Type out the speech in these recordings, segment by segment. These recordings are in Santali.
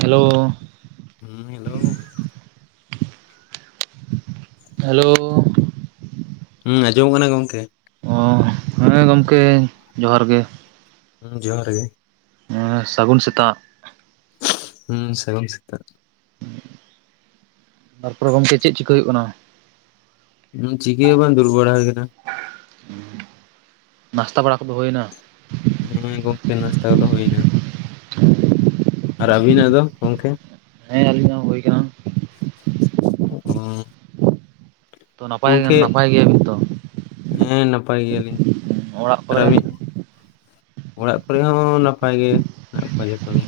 ᱦᱮᱞᱳ ᱦᱩᱸ ᱦᱮᱞᱳ ᱦᱮᱞᱳ ᱦᱮᱸ ᱟᱸᱡᱚᱢᱚᱜ ᱠᱟᱱᱟ ᱜᱚᱝᱠᱮ ᱦᱮᱸ ᱜᱚᱢᱠᱮ ᱡᱚᱦᱟᱨ ᱜᱮ ᱡᱚᱦᱟᱨ ᱜᱮ ᱦᱮᱸ ᱥᱟᱹᱜᱩᱱ ᱥᱮᱛᱟᱜ ᱦᱩᱸ ᱥᱟᱹᱜᱩᱱ ᱥᱮᱛᱟᱜ ᱛᱟᱨᱯᱚᱨᱮ ᱜᱚᱢᱠᱮ ᱪᱮᱫ ᱪᱤᱠᱟᱹ ᱦᱩᱭᱩᱜ ᱠᱟᱱᱟ? ᱦᱩᱸ ᱪᱤᱠᱟᱹ ᱜᱮ ᱵᱟᱝ ᱫᱩᱲᱩᱵ ᱵᱟᱲᱟ ᱦᱩᱭ ᱟᱠᱟᱱᱟ᱾ ᱱᱟᱥᱛᱟ ᱵᱟᱲᱟ ᱠᱚᱫᱚ ᱦᱩᱭᱱᱟ᱾ ᱦᱮᱸ ᱜᱚᱢᱠᱮ ᱱᱟᱥᱛᱟ ᱠᱚᱫᱚ ᱦᱳᱭ ᱱᱟ᱾ ᱟᱨ ᱟᱹᱵᱤᱱᱟᱜ ᱫᱚ ᱜᱚᱢᱠᱮ? ᱦᱮᱸ ᱟᱹᱞᱤᱧᱟᱜ ᱦᱚᱸ ᱦᱳᱭ ᱠᱟᱱᱟ᱾ ᱩᱸ ᱛᱚ ᱱᱟᱯᱟᱭ ᱱᱟᱯᱟᱭ ᱜᱮᱭᱟ ᱵᱤᱱ ᱛᱚ? ᱦᱮᱸ ᱱᱟᱯᱟᱭ ᱜᱮᱭᱟᱞᱤᱧ᱾ ᱚᱲᱟᱜ ᱟᱨ ᱠᱚᱨᱮ ᱟᱵᱤᱱ? ᱚᱲᱟᱜ ᱠᱚᱨᱮ ᱦᱚᱸ ᱱᱟᱯᱟᱭ ᱜᱮ ᱢᱮᱱᱟᱜ ᱠᱚᱣᱟ ᱡᱚᱛᱚ ᱜᱮ᱾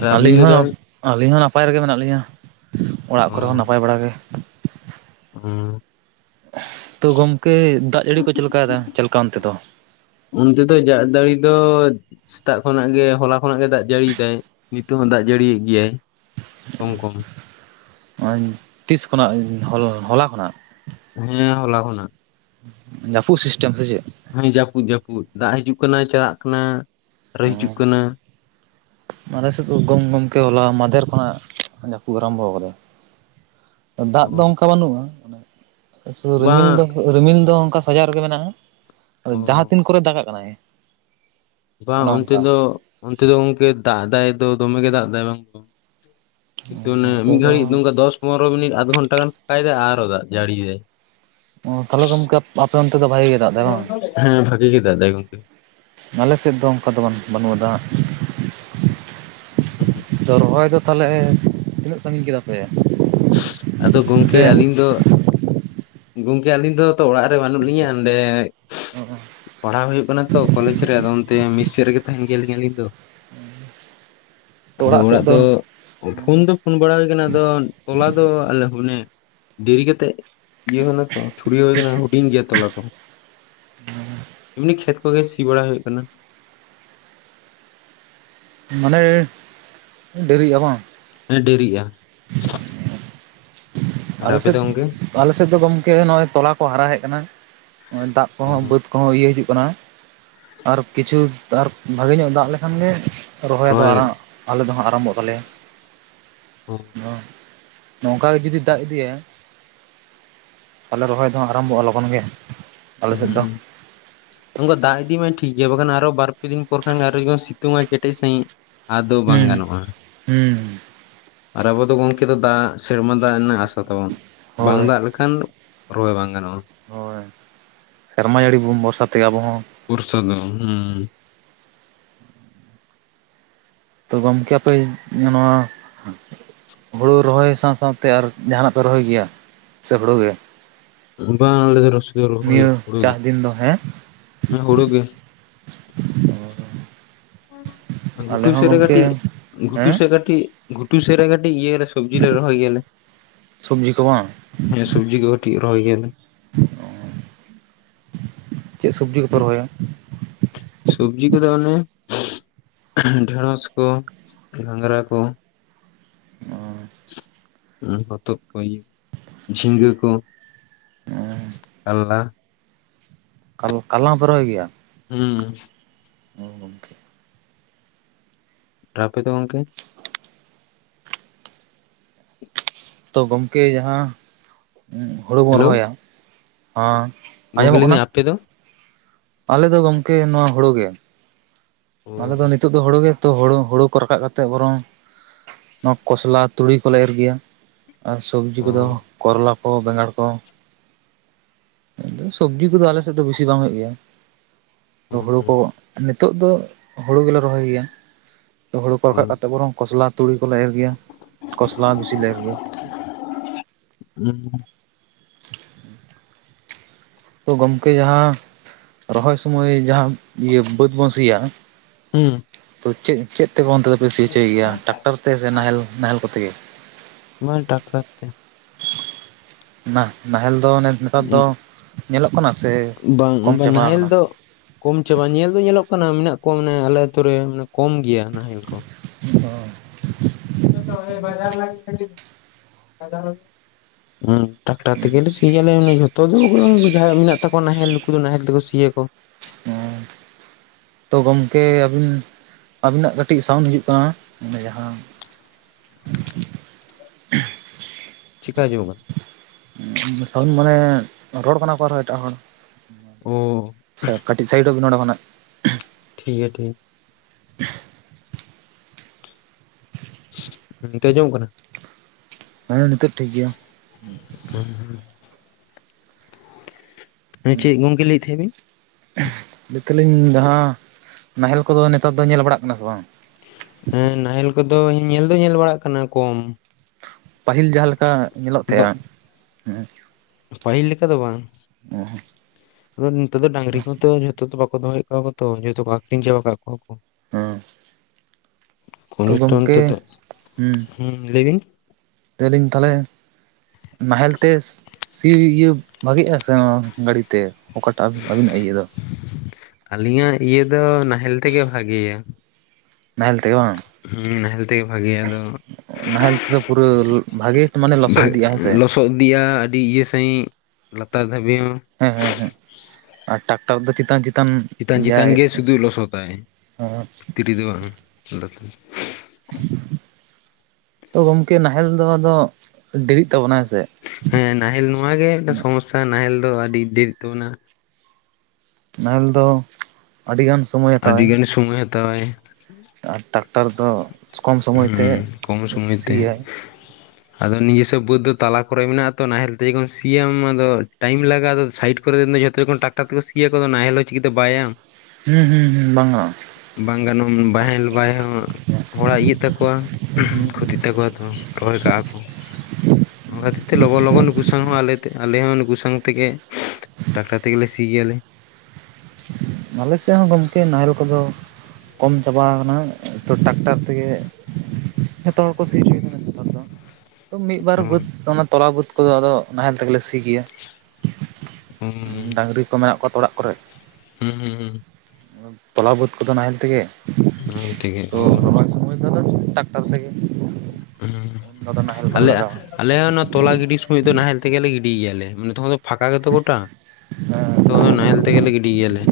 ᱟᱨ ᱟᱹᱵᱤᱱ ᱟᱹᱞᱤᱧ ᱫᱚ ᱦᱚᱸ ᱛᱟᱦᱚᱞᱮ ᱟᱹᱞᱤᱧ ᱦᱚᱸ ᱱᱟᱯᱟᱭ ᱨᱮᱜᱮ ᱢᱮᱱᱟᱜ ᱞᱤᱧᱟᱹ ᱚᱲᱟᱜ ᱠᱚᱨᱮ ᱦᱚᱸ ᱱᱟᱯᱟᱭ ᱵᱟᱲᱟ ᱜᱮ᱾ ᱦᱩᱸ ᱛᱚ ᱜᱚᱝᱠᱮ ᱫᱟᱜ ᱡᱟᱹᱲᱤ ᱠᱚ ᱪᱮᱫ ᱞᱮᱠᱟᱫᱟ ᱪᱮᱫ ᱞᱮᱠᱟ ᱚᱱᱛᱮ ᱫᱚ? ᱚᱱᱛᱮ ᱫᱚ ᱡᱟᱜ ᱫᱟᱲᱤ ᱫᱚ ᱥᱮᱛᱟᱜ ᱠᱷᱚᱱᱟᱜ ᱜᱮ ᱦᱚᱞᱟ ᱠᱷᱚᱱᱟᱜ ᱜᱮ ᱫᱟᱜ ᱡᱟᱹᱲᱤᱭᱫᱟᱭ ᱱᱤᱛᱚᱜ ᱦᱚᱸ ᱫᱟᱜ ᱡᱟᱹᱲᱤᱭᱮᱫ ᱜᱮᱭᱟᱭ ᱠᱚᱢ ᱠᱚᱢ, ᱛᱤᱥ ᱠᱷᱚᱱᱟᱜ ᱦᱚᱞ ᱦᱚᱞᱟ ᱠᱷᱚᱱᱟᱜ? ᱦᱮᱸ ᱦᱚᱞᱟ ᱠᱷᱚᱱᱟᱜ᱾ ᱡᱟᱹᱯᱩᱫ ᱥᱤᱥᱴᱮᱢ ᱥᱮ ᱪᱮᱫ? ᱦᱮᱸ ᱡᱟᱹᱯᱩᱫ ᱡᱟᱹᱯᱩᱫ ᱫᱟᱜ ᱦᱤᱡᱩᱜ ᱠᱟᱱᱟ ᱪᱟᱞᱟᱜ ᱠᱟᱱᱟ ᱟᱨ ᱦᱤᱡᱩᱜ ᱠᱟᱱᱟ᱾ ᱟᱞᱮ ᱥᱮᱫ ᱫᱚ ᱠᱚᱢ ᱜᱚᱢᱠᱮ ᱦᱚᱞᱟ ᱢᱟᱫᱷᱮᱨ ᱠᱷᱚᱱᱟᱜ ᱡᱟᱹᱯᱩᱫ ᱟᱨᱟᱢᱵᱚ ᱟᱠᱟᱫᱟᱭ᱾ ᱫᱟᱜ ᱫᱚ ᱚ ᱚᱱᱠᱟ ᱵᱟᱹᱱᱩᱜᱼᱟ᱾ ᱚᱱᱮ ᱨᱤᱢᱤᱞ ᱫᱚ ᱵᱟᱝ ᱨᱤᱢᱤᱞ ᱫᱚ ᱚᱱᱠᱟ ᱥᱟᱡᱟᱣ ᱨᱮᱜᱮ ᱢᱮᱱᱟᱜᱼᱟ᱾ ᱚ ᱡᱟᱦᱟᱸ ᱛᱤᱱ ᱠᱚᱨᱮ ᱫᱟᱜᱼᱟᱜ ᱠᱟᱱᱟᱭ᱾ ᱵᱟᱝ ᱚᱱᱮ ᱚᱱᱛᱮ ᱚᱱᱠᱟ ᱫᱚ, ᱚᱱᱛᱮ ᱫᱚ ᱜᱚᱝᱠᱮ ᱫᱟᱜ ᱫᱟᱭ ᱫᱚ ᱫᱚᱢᱮ ᱜᱮ ᱫᱟᱜ ᱫᱟᱭ ᱵᱟᱝ ᱠᱤᱱᱛᱩ ᱚᱱᱮ ᱱᱚᱛᱮ ᱢᱤᱫ ᱫᱚ ᱜᱷᱟᱹᱲᱤᱡ ᱱᱚᱝᱠᱟ ᱫᱚᱥ ᱯᱚᱱᱨᱚ ᱢᱤᱱᱤᱴ ᱟᱫᱽ ᱜᱷᱚᱱᱴᱟ ᱜᱟᱱ ᱯᱷᱟᱠᱟᱭ ᱫᱟᱭ ᱟᱨ ᱦᱚᱸ ᱫᱟᱜ ᱡᱟᱹᱲᱤᱭᱮᱫᱟᱭ᱾ ᱚ, ᱛᱟᱦᱚᱞᱮ ᱜᱚᱢᱠᱮ ᱟᱯᱮ ᱚᱱᱛᱮ ᱫᱚ ᱵᱷᱟᱹᱜᱤ ᱜᱮ ᱫᱟᱜ ᱮᱫᱟᱭ ᱵᱟᱝ ᱦᱮᱸ ᱵᱷᱟᱹᱜᱤ ᱜᱮ ᱫᱟᱜ ᱫᱟᱭ ᱜᱚᱝᱠᱮ᱾ ᱟᱞᱮ ᱥᱮᱫ ᱫᱚ ᱚᱱᱠᱟ ᱫᱚ ᱵᱟᱝ ᱵᱟᱹᱱᱩᱜ-ᱟ ᱫᱟᱜ᱾ ᱦᱩᱸ, ᱛᱚ ᱨᱚᱦᱚᱭ ᱫᱚ ᱛᱟᱦᱚᱞᱮ ᱛᱤᱱᱟᱹᱜ ᱥᱟᱺᱜᱤᱧ ᱠᱮᱫᱟ? ᱟᱫᱚ [unintelligible] ᱜᱚᱝᱠᱮ ᱥᱮ ᱟᱹᱞᱤᱧ ᱫᱚ ᱜᱚᱝᱠᱮ ᱟᱹᱞᱤᱧ ᱫᱚ ᱛᱚ ᱚᱲᱟᱜ ᱨᱮ ᱵᱟᱹᱱᱩᱜ ᱞᱤᱧᱟᱹ ᱱᱚᱸᱰᱮ ᱯᱟᱲᱦᱟᱣ ᱦᱳᱭᱳᱜ ᱠᱟᱱᱟ ᱛᱚ ᱠᱚᱞᱮᱡᱽ ᱨᱮ ᱟᱫᱚ ᱚᱱᱛᱮ ᱢᱤᱥ ᱥᱮᱫ ᱨᱮᱜᱮ ᱛᱟᱦᱮᱱ ᱜᱮᱭᱟᱞᱤᱧ ᱟᱹᱞᱤᱧ ᱫᱚ᱾ ᱟᱫᱚ ᱚᱲᱟᱜ ᱫᱚ ᱯᱷᱳᱱ ᱫᱚ ᱯᱷᱱ ᱵᱟᱲᱟ ᱦᱩᱭ ᱟᱠᱟᱱᱟ᱾ ᱟᱫᱚ ᱛᱚᱞᱟ ᱫᱚ ᱟᱞᱮ ᱚᱱᱮ ᱫᱮᱨᱤ ᱠᱟᱛᱮᱜ ᱤᱭᱟᱹ ᱠᱟᱱᱟ ᱛᱚ ᱪᱷᱩᱲᱤᱭᱟᱹ ᱦᱩᱭ ᱠᱟᱱᱟ ᱦᱩᱰᱤᱧ ᱜᱮᱭᱟ ᱛᱚᱞᱟ ᱠᱚᱦᱚ᱾ ᱮᱢᱱᱤ ᱠᱷᱮᱛ ᱠᱚᱜᱮ ᱥᱤ ᱵᱟᱲᱟ ᱦᱩᱭᱩᱜ ᱠᱟᱱᱟ᱾ ᱢᱟᱱᱮ ᱫᱮᱨᱤᱜᱼᱟ ᱵᱟᱝ? ᱦᱮᱸ ᱰᱤᱨᱤᱜᱼᱟ᱾ ᱟᱨ ᱟᱯᱮ ᱟᱞᱮᱥᱮᱫ, ᱫᱚ ᱜᱚᱝᱠᱮ ᱟᱞᱮᱥᱮᱫ ᱫᱚ ᱜᱚᱝᱠᱮ ᱱᱚᱜᱼᱚᱭ ᱛᱚᱞᱟ ᱠᱚ ᱦᱟᱨᱟ ᱦᱮᱡ ᱟᱠᱟᱱᱟ᱾ ᱱᱚᱜᱼᱚᱭ ᱫᱟᱜ ᱚ ᱠᱚᱦᱚᱸ ᱵᱟᱹᱫᱽ ᱠᱚᱦᱚᱸ ᱤᱭᱟᱹ ᱦᱤᱡᱩᱜ ᱠᱟᱱᱟ, ᱟᱨ ᱠᱤᱪᱷᱩ ᱟᱨ ᱵᱷᱟᱜᱮ ᱧᱚᱜ ᱫᱟᱜ ᱞᱮᱠᱷᱟᱱ ᱜᱮ ᱨᱚᱦᱚᱭ ᱫᱚ ᱟᱨᱚᱸ ᱟᱞᱮ ᱫᱚ ᱦᱟᱸᱜ ᱟᱨᱚᱢᱵᱷᱚᱜ ᱛᱟᱞᱮᱭᱟ᱾ ᱦᱚᱸ᱾ ᱱᱚᱝᱠᱟ ᱜᱮ ᱡᱩᱫᱤ ᱫᱟᱜ ᱤᱫᱤᱭᱟ ᱛᱟᱞᱮ ᱨᱚᱦᱚᱭ ᱫᱚ ᱟᱨᱟᱢᱵᱷᱚᱜᱼᱟ ᱞᱚᱜᱚᱱ ᱜᱮ᱾ ᱟᱞᱮ ᱥᱮᱫ ᱫᱚ ᱦᱩᱸ᱾ ᱚᱱᱠᱟ ᱫᱟᱜ ᱤᱫᱤᱢᱟᱭ ᱴᱷᱤᱠ ᱜᱮᱭᱟ, ᱵᱟᱠᱷᱟᱱ ᱟᱨᱚ ᱵᱟᱨ ᱯᱮ ᱫᱤᱱ ᱯᱚᱨ ᱠᱷᱟᱱ ᱟᱨᱚ ᱥᱤᱛᱩᱝ ᱟᱭ ᱠᱮᱴᱮᱡ ᱥᱟᱺᱦᱤᱡ ᱟᱫᱚ ᱵᱟᱝ ᱦᱩᱸ ᱜᱟᱱᱚᱜᱼᱟ᱾ ᱦᱩᱸ ᱟᱨ ᱟᱵᱚ ᱫᱚ ᱜᱚᱝᱠᱮ ᱛᱚ ᱫᱟᱜ, ᱥᱮᱨᱢᱟ ᱫᱟᱜ ᱨᱮᱱᱟᱜ ᱟᱥᱟ ᱛᱟᱵᱚᱱ᱾ ᱵᱟᱝ ᱦᱳᱭ ᱫᱟᱜ ᱞᱮᱠᱷᱟᱱ ᱨᱚᱦᱚᱭ ᱵᱟᱝ ᱜᱟᱱᱚᱜᱼᱟ᱾ ᱦᱳᱭ, ᱥᱮᱨᱢᱟ ᱡᱟᱹᱲᱤ ᱵᱚᱱ ᱵᱚᱨᱥᱟ ᱛᱮᱜᱮ ᱟᱵᱚ ᱦᱚᱸ ᱵᱚᱨᱥᱚ ᱫᱚ ᱦᱩᱸ ᱾ ᱛᱚ ᱜᱚᱝᱠᱮ ᱟᱯᱮ ᱧᱮ ᱱᱚᱣᱟ ᱦᱩᱲᱩ ᱨᱚᱦᱚᱭ ᱥᱟᱶ ᱥᱟᱶᱛᱮ ᱟᱨ ᱡᱟᱦᱟᱱᱟᱜ ᱯᱮ ᱨᱚᱦᱚᱭ ᱜᱮᱭᱟ ᱥᱮ ᱦᱩᱲᱩ ᱜᱮ? ᱵᱟᱝ ᱟᱞᱮ ᱫᱚ ᱨᱚᱥᱮᱭᱟᱹ ᱨᱚᱦᱚᱭ ᱱᱤᱭᱟᱹ ᱦᱩᱲᱩ ᱜᱮ ᱪᱟᱥ ᱫᱤᱱ ᱫᱚ ᱦᱮᱸ ᱾ ᱦᱮᱸ ᱦᱩᱲᱩ ᱜᱮ ᱾ ᱟᱞᱮ ᱜᱷᱩᱴᱩ ᱦᱚᱸ ᱥᱮᱜ ᱨᱮ ᱜᱚᱢᱠᱮ ᱠᱟᱹᱴᱤᱡ, ᱜᱷᱩᱴᱩ ᱦᱮᱸ ᱥᱮ ᱨᱮᱴᱤᱡ ᱜᱷᱩᱴᱩᱭ ᱥᱮᱜ ᱨᱮ ᱠᱟᱹᱴᱤᱡ ᱤᱭᱟᱹ ᱞᱮ ᱥᱚᱵᱽᱡᱤ ᱞᱮ ᱨᱚᱦᱚᱭ ᱜᱮᱭᱟ ᱞᱮ, ᱥᱚᱵᱽᱡᱤ ᱠᱚ ᱵᱟᱝ ᱦᱮᱸ ᱥᱚᱵᱽᱡᱤ ᱠᱚ ᱠᱟᱹᱴᱤᱡ ᱨᱚᱦᱚᱭ ᱜᱮᱭᱟ ᱞᱮ ᱾ ᱪᱮᱫ ᱥᱚᱵᱽᱡᱤ ᱠᱚᱯᱮ ᱨᱚᱦᱚᱭᱟ? ᱥᱚᱵᱽᱡᱤ ᱠᱚᱫᱚ ᱚᱱᱮ ᱰᱷᱮᱲᱚᱥ ᱠᱚ ᱜᱷᱟᱝᱜᱽᱨᱟ ᱠᱚ ᱦᱚᱛᱚᱜ ᱠᱚ ᱤᱭᱟᱹ ᱡᱷᱤᱸᱜᱟᱹ ᱠᱚ ᱠᱟᱞᱞᱟ ᱠᱟᱞ ᱠᱟᱞᱞᱟ ᱦᱚᱸ ᱯᱮ ᱨᱚᱦᱚᱭ ᱜᱮᱭᱟ? ᱦᱩᱸ᱾ ᱦᱚᱸ ᱜᱚᱝᱠᱮ᱾ ᱟᱯᱮ ᱫᱚ ᱜᱚᱝᱠᱮ? ᱛᱚ ᱜᱚᱝᱠᱮ, ᱡᱟᱦᱟᱸ ᱦᱩᱲᱩ ᱵᱚᱱ ᱦᱮᱞᱳ ᱨᱚᱦᱚᱭᱟ ᱜᱚᱝᱠᱮ ᱟᱸᱡᱚᱢᱚᱜ ᱞᱟᱹᱭ ᱠᱟᱱᱟ ᱫᱤᱧ ᱟᱯᱮ ᱫᱚ? ᱟᱞᱮ ᱫᱚ ᱜᱚᱝᱠᱮ ᱱᱚᱣᱟ ᱦᱳᱲᱳ ᱜᱮ᱾ ᱚ ᱟᱞᱮ ᱫᱚ ᱱᱤᱛᱳᱜ ᱫᱚ ᱦᱳᱲᱳ ᱜᱮ, ᱛᱚ ᱦᱳᱲᱳ ᱦᱳᱲᱳ ᱠᱚ ᱨᱟᱠᱟᱵ ᱠᱟᱛᱮᱫ ᱵᱚᱨᱚᱝ ᱱᱚᱣᱟ ᱠᱚᱥᱞᱟ ᱛᱩᱲᱤ ᱠᱚᱞᱮ ᱮᱨ ᱜᱮᱭᱟ, ᱟᱨ ᱥᱚᱵᱽᱡᱤ ᱚ ᱠᱚᱫᱚ ᱠᱚᱨᱚᱞᱟ ᱠᱚ ᱵᱮᱸᱜᱟᱲ ᱠᱚ ᱥᱚᱵᱽᱡᱤ ᱠᱚᱫᱚ ᱟᱞᱮ ᱥᱮᱫ ᱫᱚ ᱵᱤᱥᱤ ᱵᱟᱝ ᱦᱩᱭᱩᱜ ᱜᱮᱭᱟ ᱾ ᱦᱳᱲᱳ ᱠᱚ ᱱᱤᱛᱚᱜ ᱫᱚ ᱦᱳᱲᱳ ᱜᱮᱞᱮ ᱨᱚᱦᱚᱭ ᱜᱮᱭᱟ ᱾ ᱦᱳᱲᱳ ᱠᱚ ᱚ ᱨᱟᱠᱟᱵ ᱠᱟᱛᱮᱫ ᱵᱚᱨᱚᱝ ᱠᱷᱚᱥᱞᱟ ᱛᱩᱲᱤ ᱠᱚᱞᱮ ᱮᱨ ᱜᱮᱭᱟ, ᱠᱷᱚᱥᱞᱟ ᱵᱮᱥᱤ ᱞᱮ ᱮᱨ ᱜᱮᱭᱟ ᱾ [unintelligible] ᱛᱚ ᱜᱚᱢᱠᱮ ᱡᱟᱦᱟᱸ ᱨᱚᱦᱚᱭ ᱥᱚᱢᱚᱭ ᱡᱟᱦᱟᱸ ᱤᱭᱟᱹ ᱵᱟᱹᱫᱽ ᱵᱚᱱ ᱥᱤᱭᱟ ᱦᱩᱸ ᱾ ᱛᱚ ᱪᱮᱫ ᱪᱮᱫ ᱛᱮ ᱚᱱᱛᱮ ᱫᱚᱯᱮ ᱥᱤ ᱦᱚᱪᱚᱭ ᱜᱮᱭᱟ? ᱴᱟᱠᱴᱟᱨ ᱛᱮ ᱥᱮ ᱱᱟᱦᱮᱞ ᱱᱟᱦᱮᱞ ᱠᱚᱛᱮ ᱜᱮ ᱾ ᱵᱟ ᱴᱟᱠᱴᱟᱨ ᱛᱮ ᱾ ᱱᱟ ᱱᱟᱦᱮᱞ ᱫᱚ ᱱᱮᱛᱟᱨ ᱫᱚ ᱧᱮᱞᱚᱜ ᱠᱟᱱᱟ ᱥᱮ ᱵᱟᱝ ᱠᱚᱢ ᱪᱟᱵᱟ ᱱᱟᱦᱮᱞ ᱟᱠᱟᱱᱟ? ᱫᱚ ᱠᱚᱢ ᱪᱟᱵᱟ ᱧᱮᱞ ᱫᱚ ᱧᱮᱞᱚᱜ ᱠᱟᱱᱟ ᱢᱮᱱᱟᱜ ᱠᱚᱣᱟ ᱢᱟᱱᱮ ᱟᱞᱮ ᱟᱛᱩ ᱨᱮ ᱢᱟᱱᱮ ᱠᱚᱢ ᱜᱮᱭᱟ ᱱᱟᱦᱮᱞ ᱠᱚ ᱾ [inaudible] [unintelligible] ᱦᱩᱸ ᱴᱟᱠᱴᱟᱨ ᱛᱮᱜᱮ ᱞᱮ ᱥᱤᱭᱟ ᱾ ᱦᱮᱸ ᱡᱷᱚᱛᱚ ᱫᱚ ᱡᱟᱦᱟᱸᱭᱟᱜ ᱢᱮᱱᱟᱜ ᱛᱟᱠᱚᱣᱟ ᱱᱟᱦᱮᱞ ᱱᱩᱠᱩ ᱫᱚ ᱱᱟᱦᱮᱞ ᱛᱮᱠᱚ ᱥᱤᱭ ᱟᱠᱚ [inaudible] ᱛᱚ ᱜᱚᱢᱠᱮ ᱟᱹᱵᱤᱱ, ᱟᱹᱵᱤᱱᱟᱜ ᱠᱟᱹᱴᱤᱡ ᱥᱟᱣᱩᱱᱰ ᱦᱤᱡᱩᱜ ᱠᱟᱱᱟ ᱚᱱᱮ ᱡᱟᱦᱟᱸ ᱪᱤᱠᱟ ᱟᱸᱡᱚᱢᱚᱜ ᱠᱟᱱᱟ? ᱥᱟᱣᱩᱱ ᱢᱟᱱᱮ ᱨᱚᱲ ᱠᱟᱱᱟ ᱠᱚ ᱟᱨᱦᱚᱸ ᱮᱴᱟᱜ ᱦᱚᱲ᱾ ᱚ ᱥᱟᱹ ᱠᱟᱹᱴᱤᱡ ᱥᱟᱭᱤᱰᱚᱜ ᱵᱤᱱ ᱚᱸᱰᱮ ᱠᱷᱚᱱᱟᱜ᱾ ᱴᱷᱤᱠ ᱜᱮᱭᱟ ᱴᱷᱤᱠᱼᱼ ᱱᱤᱛᱚᱜ ᱟᱸᱡᱚᱢᱚᱜ ᱠᱟᱱᱟ? ᱦᱮᱸ ᱱᱤᱛᱚᱜ ᱴᱷᱤᱠ ᱜᱮᱭᱟ᱾ ᱩᱸ ᱦᱩᱸ ᱦᱩᱸ ᱾ ᱦᱮᱸ ᱪᱮᱜ ᱜᱚᱝᱠᱮ ᱞᱟᱹᱭᱮᱜ ᱛᱟᱦᱮᱸᱜ ᱵᱤᱱ? [unintelligible] ᱫᱟᱞᱤᱧ ᱡᱟᱦᱟᱸ ᱱᱟᱦᱮᱞ ᱠᱚᱫᱚ ᱱᱮᱛᱚᱜ ᱫᱚ ᱧᱮᱞ ᱵᱟᱲᱟᱜ ᱠᱟᱱᱟ ᱥᱮ ᱵᱟᱝᱼᱟ? ᱦᱮᱸ ᱱᱟᱦᱮᱞ ᱠᱚᱫᱚ ᱧᱮᱞ ᱫᱚ ᱧᱮᱞ ᱵᱟᱲᱟᱜ ᱠᱟᱱᱟ ᱠᱚᱢᱼᱼ ᱯᱟᱹᱦᱤᱞ ᱡᱟᱦᱟᱸ ᱞᱮᱠᱟ ᱧᱮᱞᱚᱜ ᱛᱟᱦᱮᱸᱜᱼᱟ ᱦᱮᱸ, ᱯᱟᱹᱦᱤᱞ ᱞᱮᱠᱟ ᱫᱚ ᱵᱟᱝ᱾ ᱮᱸ ᱦᱮᱸ ᱾ ᱟᱫᱚ ᱱᱤᱛᱚᱜ ᱫᱚ ᱰᱟᱝᱨᱤ ᱠᱚᱦᱚᱸ ᱛᱚ ᱡᱚᱛᱚ ᱛᱚ ᱵᱟᱠᱚ ᱫᱚᱦᱚᱭᱮᱜ ᱠᱚᱣᱟ ᱠᱚ ᱛᱚ ᱡᱚᱛᱚ ᱠᱚ ᱟᱠᱷᱨᱤᱧ ᱪᱟᱵᱟ ᱠᱟᱜ ᱠᱚᱣᱟ ᱠᱚ᱾ ᱦᱚᱸᱻ [unintelligible] ᱚᱱᱛᱮ ᱫᱚ, ᱦᱩᱸ ᱞᱟᱹᱭ ᱵᱤᱱᱼᱼ ᱞᱟᱹᱭᱮᱜᱼᱟ ᱞᱤᱧ ᱛᱟᱦᱞᱮ ᱱᱟᱦᱮᱞ ᱛᱮᱥᱼᱼ ᱥᱤ ᱤᱭᱟᱹ ᱵᱷᱟᱜᱤᱼᱟ ᱥᱮ ᱱᱚᱣᱟ ᱜᱟᱰᱤ ᱛᱮ ᱚᱠᱟᱴᱟᱜ ᱟᱵᱤᱱᱟᱜ ᱤᱭᱟᱹ ᱫᱚ? ᱟᱹᱞᱤᱧᱟᱜ ᱤᱭᱟᱹ ᱫᱚ ᱱᱟᱦᱮᱞ ᱛᱮᱜᱮ ᱵᱷᱟᱜᱤᱭᱟ᱾ ᱱᱟᱦᱮᱞ ᱛᱮᱜᱮ ᱵᱟᱝ? ᱦᱩᱸ ᱱᱟᱦᱮᱞ ᱛᱮᱜᱮ ᱵᱷᱟᱜᱮᱭᱟ, ᱟᱫᱚ? ᱱᱟᱦᱮᱞ ᱛᱮᱫᱚ ᱯᱩᱨᱟᱹ ᱵᱷᱟᱜᱮ ᱢᱟᱱᱮ ᱞᱚᱥᱚᱫ ᱤᱫᱤᱜᱼᱟ᱾ ᱥᱮ ᱞᱚᱥᱚᱜ ᱤᱫᱤᱜᱼᱟ, ᱟᱹᱰᱤ ᱤᱭᱟᱹ ᱥᱟᱺᱦᱤᱸᱜ ᱞᱟᱛᱟᱨ ᱫᱷᱟᱹᱵᱤᱡ ᱦᱚᱸ᱾ ᱦᱮᱸ ᱦᱮᱸ ᱦᱮᱸ ᱟᱨ ᱴᱟᱠᱴᱟᱨ ᱫᱚ ᱪᱮᱛᱟᱱ ᱪᱮᱛᱼᱼ ᱪᱮᱛᱟᱱᱼᱪᱮᱛᱟᱱ ᱜᱮ ᱥᱩᱫᱩ ᱞᱚᱥᱚᱛᱟᱭ ᱦᱮᱸ ᱵᱷᱤᱛᱨᱤ ᱫᱚ ᱵᱟᱝᱼᱟ, ᱚᱱᱟᱛᱮ᱾ ᱛᱚ ᱜᱚᱝᱠᱮ ᱱᱟᱦᱮᱞ ᱫᱚ ᱟᱫᱚ ᱰᱤᱨᱤᱜ ᱛᱟᱵᱚᱱᱟ ᱦᱮᱸᱥᱮ? ᱦᱮᱸ ᱱᱟᱦᱮᱞ ᱱᱚᱣᱟᱣᱟᱜ ᱜᱮ ᱢᱤᱫᱴᱟᱝ ᱥᱚᱢᱚᱥ ᱥᱟ ᱱᱟᱦᱮᱞ ᱫᱚ ᱟᱹᱰᱤ ᱫᱮᱨᱤᱜ ᱛᱟᱵᱚᱱᱟ᱾ ᱱᱟᱦᱮᱞ ᱫᱚ ᱟᱹᱰᱤ ᱜᱟᱱᱼᱼ ᱟᱹᱰᱤᱜᱟᱱ ᱥᱚᱢᱚᱭᱮ ᱦᱟᱛᱟᱣᱟᱭ᱾ ᱟᱨ ᱴᱨᱟᱠᱴᱟᱨ ᱫᱚᱼᱼ ᱦᱩᱸ ᱠᱚᱢᱮ ᱥᱚᱢᱚᱭ ᱛᱮ᱾ ᱟᱫᱚ ᱱᱤᱡᱮ ᱦᱤᱥᱟᱵ ᱵᱟᱹᱫᱽ ᱫᱚ ᱛᱟᱞᱟ ᱠᱚᱨᱮ ᱢᱮᱱᱟᱜᱼᱟ, ᱛᱚ ᱱᱟᱦᱮᱞ ᱛᱮ ᱜᱮ ᱵᱚᱱ ᱥᱤ ᱟᱫᱚ ᱴᱟᱭᱤᱢ ᱞᱟᱜᱟᱜᱼᱟ, ᱟᱫᱚ ᱥᱟᱭᱤᱰᱼᱼ [unintelligible] ᱫᱤᱱ ᱫᱚ ᱡᱚᱛᱚ ᱡᱚᱠᱷᱚᱱ ᱴᱟᱠᱴᱟᱨ ᱛᱮᱠᱚ ᱥᱤᱭᱟᱠᱚ ᱫᱚ ᱱᱟᱦᱮᱞ ᱦᱚᱸ ᱪᱤᱠᱟᱹᱛᱮ ᱵᱟᱭᱟᱢ᱾ ᱦᱩᱸ ᱦᱩᱸ ᱦᱩᱸ ᱵᱟᱝᱼᱟ᱾ ᱵᱟᱝ ᱜᱟᱱᱚᱜ ᱵᱟᱸᱦᱮᱞ ᱵᱟᱭ ᱦᱚᱸ ᱦᱚᱲᱟᱜ ᱤᱭᱟᱹᱼᱼ ᱛᱟᱠᱚᱣᱟ ᱠᱷᱚᱛᱤᱜ ᱛᱟᱠᱚᱣᱟ ᱛᱚ ᱨᱚᱦᱚᱭ ᱠᱟᱜᱼᱟ ᱠᱚ, ᱱᱚᱣᱟ ᱠᱷᱟᱹᱛᱤᱨ ᱛᱮ ᱞᱚᱜᱚᱱ ᱞᱚᱜᱚᱱ ᱱᱩᱠᱩ ᱥᱟᱶ ᱦᱚᱸ ᱟᱞᱮᱛᱮ, ᱟᱞᱮ ᱦᱚᱸ ᱱᱩᱠᱩ ᱥᱟᱶ ᱛᱮᱜᱮᱼᱼ ᱴᱟᱠᱴᱟᱨ ᱛᱮᱜᱮ ᱞᱮ ᱥᱤ ᱜᱮᱭᱟᱞᱮ᱾ ᱟᱞᱮ ᱥᱮᱜ ᱦᱚᱸ ᱜᱚᱝᱠᱮ ᱱᱟᱦᱮᱞ ᱠᱚᱫᱚᱼᱼ ᱠᱚᱢ ᱪᱟᱵᱟᱣ ᱠᱟᱱᱟ ᱛᱚ ᱴᱟᱠᱴᱟᱨ ᱛᱮᱜᱮᱼᱼ ᱡᱚᱛᱚ ᱦᱚᱲᱠᱚ ᱥᱤ ᱦᱚᱪᱚᱭᱮᱫᱟ ᱱᱮᱛᱟᱨ ᱫᱚ᱾ ᱛᱚ ᱢᱤᱜ ᱵᱟᱨ ᱚ ᱦᱩᱸ ᱵᱟᱹᱫᱽ ᱚᱱᱟ ᱛᱚᱞᱟ ᱵᱟᱹᱫᱽ ᱠᱚᱫᱚ ᱟᱫᱚ ᱱᱟᱦᱮᱞ ᱛᱮᱜᱮᱞᱮ ᱥᱤ ᱜᱮᱭᱟ᱾ ᱰᱟᱝᱨᱤ ᱠᱚ ᱢᱮᱱᱟᱜ ᱠᱚᱣᱟ ᱛᱚ ᱚᱲᱟᱜ ᱠᱚᱨᱮᱜ᱾ ᱦᱩᱸ ᱦᱩᱸ ᱦᱩ ᱛᱚᱞᱟ ᱵᱟᱹᱫᱽ ᱠᱚᱫᱚ ᱱᱟᱦᱮᱞ ᱛᱮᱜᱮ? ᱱᱟᱦᱮᱞ ᱛᱮᱜᱮ ᱚ᱾ ᱴᱮᱠᱴᱟᱨ ᱛᱮᱜᱮ ᱦᱩᱸ ᱩᱱᱫᱚ ᱟᱫᱚ ᱱᱟᱦᱮᱞ ᱵᱟᱞᱮ ᱟᱞᱮᱼᱟ᱾ ᱞᱟᱜᱟᱣᱟ ᱟᱞᱮ ᱦᱚᱸ ᱚᱱᱟ ᱛᱚᱞᱟ ᱜᱤᱰᱤ ᱥᱚᱢᱚᱭ ᱫᱚ ᱱᱟᱦᱮᱞ ᱛᱮᱜᱮᱞᱮ ᱜᱤᱰᱤ ᱜᱮᱭᱟᱞᱮ ᱢᱟᱱᱮ ᱛᱚᱠᱷᱚᱱ ᱫᱚ ᱯᱷᱟᱸᱠᱟ ᱜᱮᱛᱚ ᱜᱚᱴᱟ᱾ ᱛᱚᱠᱷᱚᱱ ᱫᱚ ᱱᱟᱦᱮᱞ ᱛᱮᱜᱮᱞᱮ ᱜᱤᱰᱤ ᱜᱮᱭᱟᱞᱮ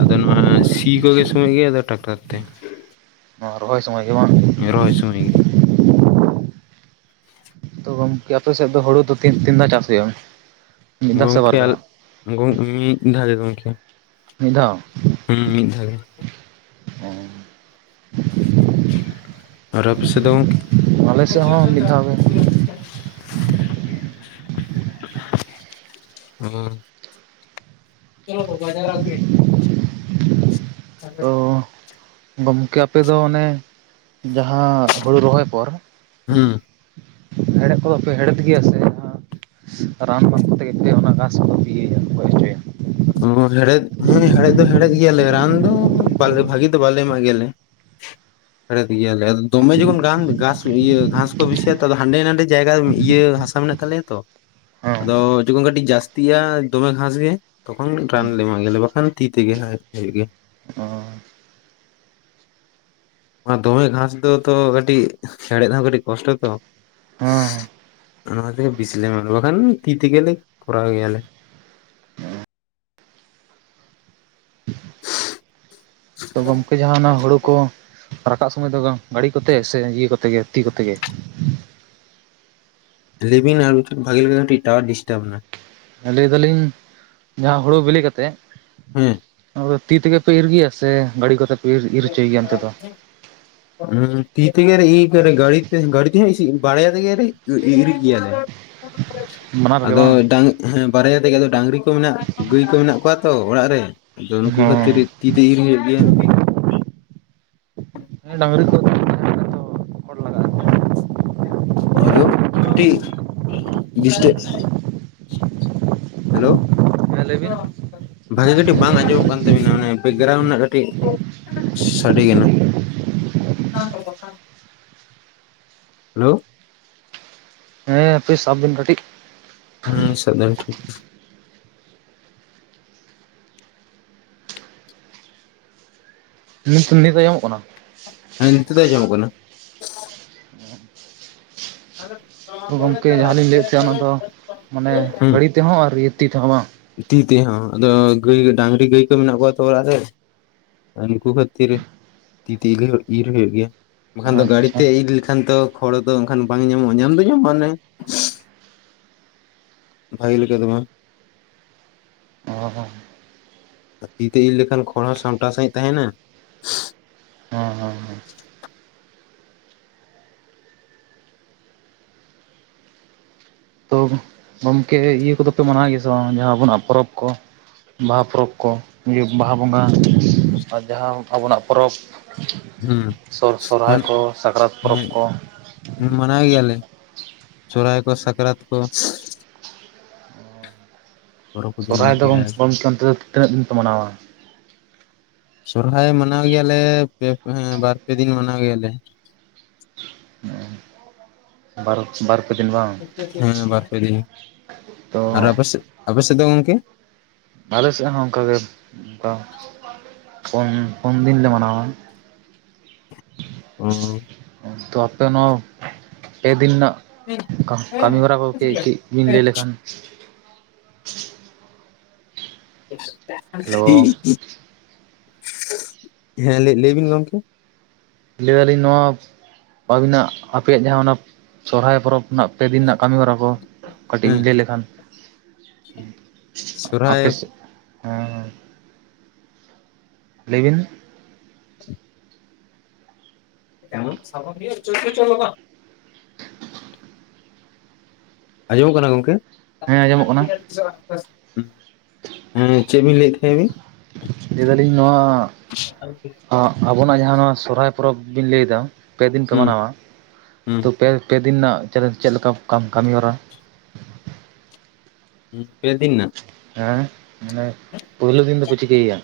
ᱟᱫᱚ, ᱱᱚᱣᱟ ᱥᱤ ᱠᱚᱜᱮ ᱥᱚᱢᱚᱭ ᱜᱮ ᱟᱫᱚ ᱴᱟᱠᱴᱟᱨ᱾ ᱛᱮ ᱱᱚᱣᱟ ᱨᱚᱦᱚᱭ ᱥᱚᱢᱚᱭ ᱜᱮ ᱵᱟᱝ᱾ ᱨᱚᱦᱚᱭ ᱥᱚᱚᱭ ᱜᱮ᱾ ᱛᱚ ᱜᱚᱝᱠᱮ ᱟᱯᱮ ᱥᱮᱫ ᱫᱚ ᱦᱩᱲᱩ ᱫᱚᱤᱱ ᱛᱤᱱ ᱫᱷᱣ ᱪᱟᱥ ᱦᱩᱭᱩᱜ-ᱟ᱾ ᱜᱚᱝᱠᱮ ᱟᱞᱮ ᱢᱤᱫ ᱫᱷᱟᱣ ᱜᱮ ᱜᱚᱝᱠᱮ᱾ ᱢᱤᱫ ᱫᱷᱟᱣ᱾ ᱦᱩᱸ ᱢᱤᱫ ᱫᱷᱟᱣ ᱜᱮ᱾ [unintelligible] ᱟᱨ ᱟᱯᱮ ᱥᱮᱫ ᱫᱚ ᱜᱚᱝᱠᱮ? ᱟᱞᱮ ᱥᱮᱫ ᱦᱚᱸ ᱢᱤᱫ ᱫᱷᱟᱣ ᱜᱮ ᱦᱩᱸ [inaudible] ᱵᱟᱡᱟᱨ [inaudible] [unintelligible] ᱜᱚᱝᱠᱮ ᱟᱯᱮ ᱫᱚ ᱚᱱᱮ ᱡᱟᱦᱟᱸ ᱦᱩᱲᱩ ᱨᱚᱦᱚᱭ ᱯᱚᱨ᱾ ᱦᱩᱸ ᱦᱮᱲᱦᱮᱫ ᱠᱚᱫᱚ ᱯᱮ ᱦᱮᱲᱦᱮᱫ ᱜᱮᱭᱟ ᱥᱮ᱾ ᱨᱟᱱ ᱢᱟᱱ ᱠᱟᱛᱮ ᱜᱮ ᱚᱱᱟ ᱜᱷᱟᱥ ᱠᱚ ᱤᱭᱟᱹᱭᱟ ᱜᱚᱡ ᱦᱚᱪᱚᱭᱟ᱾ ᱚ ᱦᱮᱲᱦᱮᱫ ᱦᱮᱸ ᱦᱮᱦᱮᱫ ᱫᱚ ᱦᱮᱲᱦᱮᱫ ᱜᱮᱭᱟᱞᱮ ᱨᱟᱱ ᱫᱚ, ᱵᱷᱟᱜᱤ ᱫᱚ ᱵᱟᱞᱮ ᱮᱢᱟᱜ ᱜᱮᱭᱟᱞᱮ᱾ ᱦᱮᱲᱮᱫ ᱜᱮᱭᱟᱞᱮ ᱟᱫᱚ ᱫᱚᱢᱮ ᱡᱚᱠᱷᱚᱱ ᱜᱷᱟᱥ ᱜᱷᱟᱥ ᱤᱭᱟᱹ ᱜᱷᱟᱥ᱾ ᱵᱤᱥᱤᱭᱟ ᱛᱚ ᱦᱟᱸᱰᱮ ᱱᱟᱰᱮ ᱡᱟᱭᱜᱟ ᱤᱭᱟᱹ ᱦᱟᱥᱟ ᱢᱮᱱᱟᱜ ᱛᱟᱞᱮᱭᱟ ᱛᱚ, ᱦᱮᱸ ᱟᱫᱚ ᱡᱚᱠᱷᱚᱱ ᱠᱟᱹᱴᱤᱡ ᱡᱟᱥᱛᱤ᱾ ᱛᱤᱭᱟ ᱫᱚᱢᱮ ᱜᱷᱟᱥ ᱜᱮ᱾ ᱛᱚᱠᱷᱚᱱ ᱨᱟᱱ ᱞᱮ ᱮᱢᱟᱜ ᱜᱮᱭᱟᱞᱮ, ᱵᱟᱠᱷᱟᱱ ᱛᱤ ᱛᱮᱜᱮ ᱦᱩᱭᱩᱜ ᱜᱮᱭᱟ᱾ ᱚ [unintelligible] ᱫᱚᱢᱮ ᱜᱷᱟᱸᱥ ᱫᱚ ᱛᱚ ᱠᱟᱹᱴᱤᱡ ᱦᱮᱲᱮᱫ ᱦᱚᱸ ᱠᱟᱹᱴᱤᱡ ᱠᱚᱥᱴᱚ ᱛᱚ᱾ ᱦᱮᱸ ᱦᱮᱸ ᱚᱱᱟ ᱜᱮ ᱵᱤᱥᱤ ᱢᱟᱢᱮᱞᱟ ᱵᱟᱠᱷᱟᱱ ᱛᱤ ᱛᱮᱜᱮ ᱞᱮ ᱠᱚᱨᱟᱣ ᱜᱮᱭᱟᱞᱮ᱾ ᱛᱚ ᱜᱚᱝᱠᱮ ᱡᱟᱦᱟᱸᱟᱱᱟᱜ ᱦᱩᱲᱩ ᱠᱚ ᱨᱟᱠᱟᱵ ᱥᱚᱢᱚᱭ ᱫᱚ ᱜᱟᱹᱲᱤ ᱠᱚᱛᱮ ᱥᱮ ᱤᱭᱟᱹ ᱠᱚᱛᱮ ᱜᱮ ᱛᱤ ᱠᱚᱛᱮ ᱜᱮ᱾ ᱞᱮᱵᱤᱱ ᱟᱨ ᱢᱤᱴᱟᱱ ᱵᱷᱟᱜᱤ ᱞᱮᱠᱟ‌ ᱠᱟᱹᱴᱤᱡ ᱴᱟᱭᱟᱨ ᱰᱤᱥᱴᱟᱵ ᱱᱟ᱾ ᱞᱟᱹᱭ ᱫᱟᱞᱤᱧ ᱡᱟᱦᱟᱸ ᱦᱩᱲᱩ ᱵᱤᱞᱤ ᱠᱟᱛᱮᱜ᱾ ᱦᱮᱸ ᱟᱫᱚ ᱛᱤ ᱛᱮᱜᱮ ᱯᱮ ᱤᱨ ᱜᱮᱭᱟ ᱥᱮ ᱜᱟᱹᱲᱤ ᱠᱚᱛᱮ᱾ ᱯᱮ ᱤᱨ [unintelligible] ᱤᱨ ᱦᱚᱪᱚᱭ ᱜᱮᱭᱟ ᱚᱱᱛᱮ ᱫᱚ ᱦᱮᱸ ᱛᱤ ᱛᱮᱜᱮ ᱤᱨ ᱜᱟᱹᱲᱤ ᱛᱮ ᱜᱟᱹᱲᱤ ᱛᱮ ᱵᱟᱲᱭᱟ ᱛᱮᱜᱮ ᱤᱨ ᱜᱮᱭᱟᱞᱮ᱾ ᱵᱟᱱᱟᱨ ᱜᱮ ᱟᱫᱚ ᱵᱟᱝ ᱰᱟᱝ᱾ ᱦᱮᱸ ᱵᱟᱨᱭᱟ ᱛᱮ ᱜᱮ ᱟᱫᱚ ᱰᱟᱝᱨᱤ ᱠᱚ, ᱢᱮᱱᱟᱜ ᱜᱟᱹᱭ ᱠᱚ ᱢᱮᱱᱟᱜ ᱠᱚᱣᱟ ᱛᱚ ᱚᱲᱟᱜ ᱨᱮ ᱟᱫᱚ ᱱᱩᱠᱩ ᱠᱷᱟᱛᱤᱨ᱾ ᱛᱤ ᱛᱮ ᱤᱨ ᱦᱩᱭᱩᱜ ᱜᱮᱭᱟ᱾ ᱰᱟᱝᱨᱤ ᱠᱚᱫᱚ᱾ [unintelligible] ᱦᱮᱞᱳ [inaudible] ᱦᱮᱞᱳ ᱦᱮᱸ ᱞᱟᱹᱭ ᱵᱤᱱ ᱵᱷᱟᱜᱮ ᱠᱟᱹᱴᱤᱡ ᱵᱟᱝ ᱟᱸᱡᱚᱢᱚᱜ ᱠᱟᱱ ᱛᱟᱵᱤᱱᱟ ᱚᱱᱮ ᱵᱮᱠᱜᱨᱟᱣᱩᱱ ᱨᱮᱱᱟᱜ ᱠᱟᱹᱴᱤᱡ᱾ ᱥᱟᱰᱮ ᱜᱮᱱᱟ᱾ ᱦᱮᱞᱳ ᱦᱮᱸ ᱦᱟᱯᱮ ᱥᱟᱵ ᱵᱤᱱ ᱠᱟᱹᱴᱤᱡ ᱦᱮᱸ ᱥᱟᱵ [unintelligible] ᱱᱤᱛ ᱱᱤᱛ ᱟᱸᱡᱚᱢᱚᱜ ᱠᱟᱱᱟ᱾ ᱦᱮ ᱱᱤᱛᱚᱜ ᱫᱚ ᱟᱸᱡᱚᱢᱚᱜ ᱠᱟᱱᱟ᱾ [inaudible] ᱛᱚ ᱜᱚᱢᱠᱮ ᱡᱟᱦᱟᱸ ᱞᱤᱧ ᱞᱟᱹᱭᱮᱫ ᱛᱟᱦᱮᱸ ᱚᱱᱟ ᱫᱚ ᱢᱟᱱᱮ ᱜᱟᱹᱲᱤ ᱛᱮᱦᱚᱸ ᱟᱨ ᱛᱤ ᱛᱮᱦᱚᱸ [unintelligible] ᱛᱤ ᱛᱮᱦᱚᱸ ᱟᱫᱚ ᱜᱟᱹᱭ ᱰᱟᱝᱨᱤ ᱜᱟᱹᱭ ᱠᱚ ᱢᱮᱱᱟᱜ ᱠᱚᱣᱟ ᱛᱚ ᱚᱲᱟᱜ ᱨᱮ᱾ ᱩᱱᱠᱩ ᱠᱷᱟᱹᱛᱤᱨ ᱛᱤ ᱛᱤᱜᱮ ᱤᱨ ᱦᱩᱭᱩᱜ ᱜᱮᱭᱟ᱾ ᱵᱟᱠᱷᱟᱱ ᱵᱟᱝ ᱫᱚ ᱜᱟᱹᱲᱤ ᱟᱪᱪᱷᱟ ᱛᱮ ᱤᱨ ᱞᱮᱠᱷᱟᱱ ᱛᱚ ᱠᱷᱚᱲᱚ ᱫᱚ ᱟᱠᱷᱟᱱ ᱵᱟᱝ ᱧᱟᱢᱚᱜᱼᱟ ᱧᱟᱢ ᱫᱚ ᱧᱟᱢᱚᱜᱼᱟ ᱚᱱᱮ ᱵᱷᱟᱜᱮ ᱞᱮᱠᱟ ᱫᱚ ᱵᱟᱝ ᱾ ᱚ ᱦᱚ ᱸ ᱛᱤᱛᱮ ᱤᱨ ᱞᱮᱠᱷᱟᱱ ᱠᱷᱚᱲ ᱦᱚᱸ ᱥᱟᱢᱴᱟᱣ ᱥᱟᱸᱦᱤᱡ ᱛᱟᱦᱮᱸᱱᱟ᱾ ᱦᱚᱸ ᱦᱚᱸ ᱦᱚᱸ ᱛᱚ ᱜᱚᱢᱠᱮ ᱤᱭᱟᱹ ᱠᱚᱫᱚ ᱯᱮ ᱢᱟᱱᱟᱣ ᱜᱮᱭᱟ ᱥᱮ ᱵᱟᱝ ᱡᱟᱦᱟᱸ ᱟᱵᱚᱱᱟᱜ ᱯᱚᱨᱚᱵᱽ ᱠᱚ? ᱵᱟᱦᱟ ᱯᱚᱨᱚᱵᱽ ᱠᱚ ᱤᱭᱟᱹ ᱵᱟᱦᱟ ᱵᱚᱸᱜᱟ ᱟᱨ ᱡᱟᱦᱟᱸ ᱟᱵᱚᱱᱟᱜ ᱯᱚᱨᱚᱵᱽ ᱦᱩᱸ ᱾ ᱥᱚᱨ ᱥᱚᱨᱦᱟᱭ ᱢᱟᱱ ᱠᱚ ᱥᱟᱠᱨᱟᱛ ᱯᱚᱨᱚᱵᱽ ᱦᱮᱸ ᱠᱚ? ᱢᱟᱱᱟᱣ ᱜᱮᱭᱟᱞᱮ ᱥᱩᱨᱦᱟᱭ ᱠᱚ ᱥᱟᱠᱨᱟᱛ ᱠᱚ᱾ [inaudible] ᱠᱚᱫᱚ ᱥᱚᱨᱦᱟᱭ ᱢᱟᱱᱟᱣ ᱫᱚ ᱜᱮᱭᱟ ᱜᱚᱝᱠᱮ ᱚᱱᱛᱮ ᱫᱚ ᱛᱤᱱᱟᱹᱜ ᱫᱤᱱ ᱯᱮ ᱢᱟᱱᱟᱣᱟ? ᱥᱚᱨᱦᱟᱭ ᱢᱟᱱᱟᱣ ᱜᱮᱭᱟᱞᱮ ᱯᱮ ᱵᱟᱨ ᱯᱮ ᱫᱤᱱ ᱢᱟᱱᱟᱣ ᱜᱮᱭᱟᱞᱮ᱾ ᱵᱟᱨ ᱵᱟᱨᱯᱮ ᱫᱤᱱ ᱵᱟᱝ ᱦᱮᱸ ᱵᱟᱨᱯᱮ ᱫᱤᱱ, ᱛᱚ ᱟᱨ ᱟᱯᱮ ᱥᱮᱫ ᱟᱯᱮ ᱥᱮᱫ ᱫᱚ ᱜᱚᱝᱠᱮ? ᱟᱞᱮ ᱥᱮᱫ ᱦᱚᱸ ᱚᱱᱠᱟᱜᱮ ᱯᱩᱱ ᱯᱩᱱ ᱫᱤᱱ ᱞᱮ ᱢᱟᱱᱟᱣᱟ᱾ ᱚ ᱛᱚ ᱟᱯᱮ ᱱᱚᱣᱟ ᱯᱮ ᱫᱤᱱ ᱨᱮᱱᱟᱜ ᱠᱟ-ᱠᱟᱹᱢᱤ ᱦᱚᱨᱟ ᱠᱚ ᱠᱟᱹᱡ ᱠᱟᱹᱡ ᱵᱤᱱ ᱞᱟᱹᱭ ᱞᱮᱠᱷᱟᱱ? ᱦᱮᱞᱳ [unintelligible] ᱦᱮᱸ ᱞᱟᱹᱻ ᱞᱟᱹᱭ ᱵᱤᱱ ᱜᱚᱝᱠᱮ ᱞᱟᱹᱭ ᱫᱟᱞᱤᱧ ᱱᱚᱣᱟ ᱟᱹᱵᱤᱱᱟᱜ ᱟᱯᱮᱭᱟᱜ ᱡᱟᱦᱟᱸ ᱚᱱᱟ ᱥᱚᱨᱦᱟᱭ ᱯᱚᱨᱚᱵᱽ ᱨᱮᱱᱟᱜ ᱯᱮ ᱫᱤᱱ ᱨᱮᱱᱟᱜ ᱠᱟᱹᱢᱤ ᱦᱚᱨᱟ ᱠᱚ ᱠᱟᱹᱴᱤᱡ ᱦᱮᱸ ᱵᱤᱱ ᱞᱟᱹᱭ ᱞᱮᱠᱷᱟᱱ ᱥᱚᱨᱦᱟᱭ ᱟᱯᱮ ᱥᱮᱫ [unintelligible] ᱞᱟᱹᱭ ᱵᱤᱱ᱾ [unintelligible] ᱟᱸᱡᱚᱢᱚᱜ ᱠᱟᱱᱟ ᱜᱚᱝᱠᱮ᱾ ᱦᱮᱸ ᱟᱸᱡᱚᱢᱚᱜ ᱠᱟᱱᱟ [unintelligible] ᱦᱮᱸ ᱪᱮᱫ ᱵᱤᱱ ᱞᱟᱹᱭᱮᱫ ᱛᱟᱦᱮᱸ ᱵᱤᱱ᱾ ᱞᱟᱹᱭ ᱫᱟᱞᱤᱧ ᱱᱚᱣᱟ ᱟᱻᱟᱵᱚᱱᱟᱜ ᱡᱟᱦᱟᱸ ᱱᱚᱣᱟ ᱥᱚᱨᱦᱟᱭ ᱯᱚᱨᱚᱵᱽ ᱵᱤᱱ ᱞᱟᱹᱭᱫᱟ᱾ ᱯᱮ ᱫᱤᱱ ᱯᱮ ᱦᱩᱸ ᱢᱟᱱᱟᱣᱼᱟ᱾ ᱛᱚ ᱯᱮ ᱯᱮ ᱫᱤᱱ ᱨᱮᱱᱟᱜ ᱪᱮᱫ ᱪᱮᱫ ᱞᱮᱠᱟ ᱠᱟᱻᱠᱟᱹᱢᱤᱦᱚᱨᱟ? ᱯᱮ ᱫᱤᱱ ᱨᱮᱱᱟᱜ᱾ ᱦᱮᱸ ᱢᱟᱱᱮ ᱯᱩᱭᱞᱩ ᱫᱤᱱ ᱫᱚᱯᱮ ᱪᱤᱠᱟᱹᱭᱮᱭᱟ?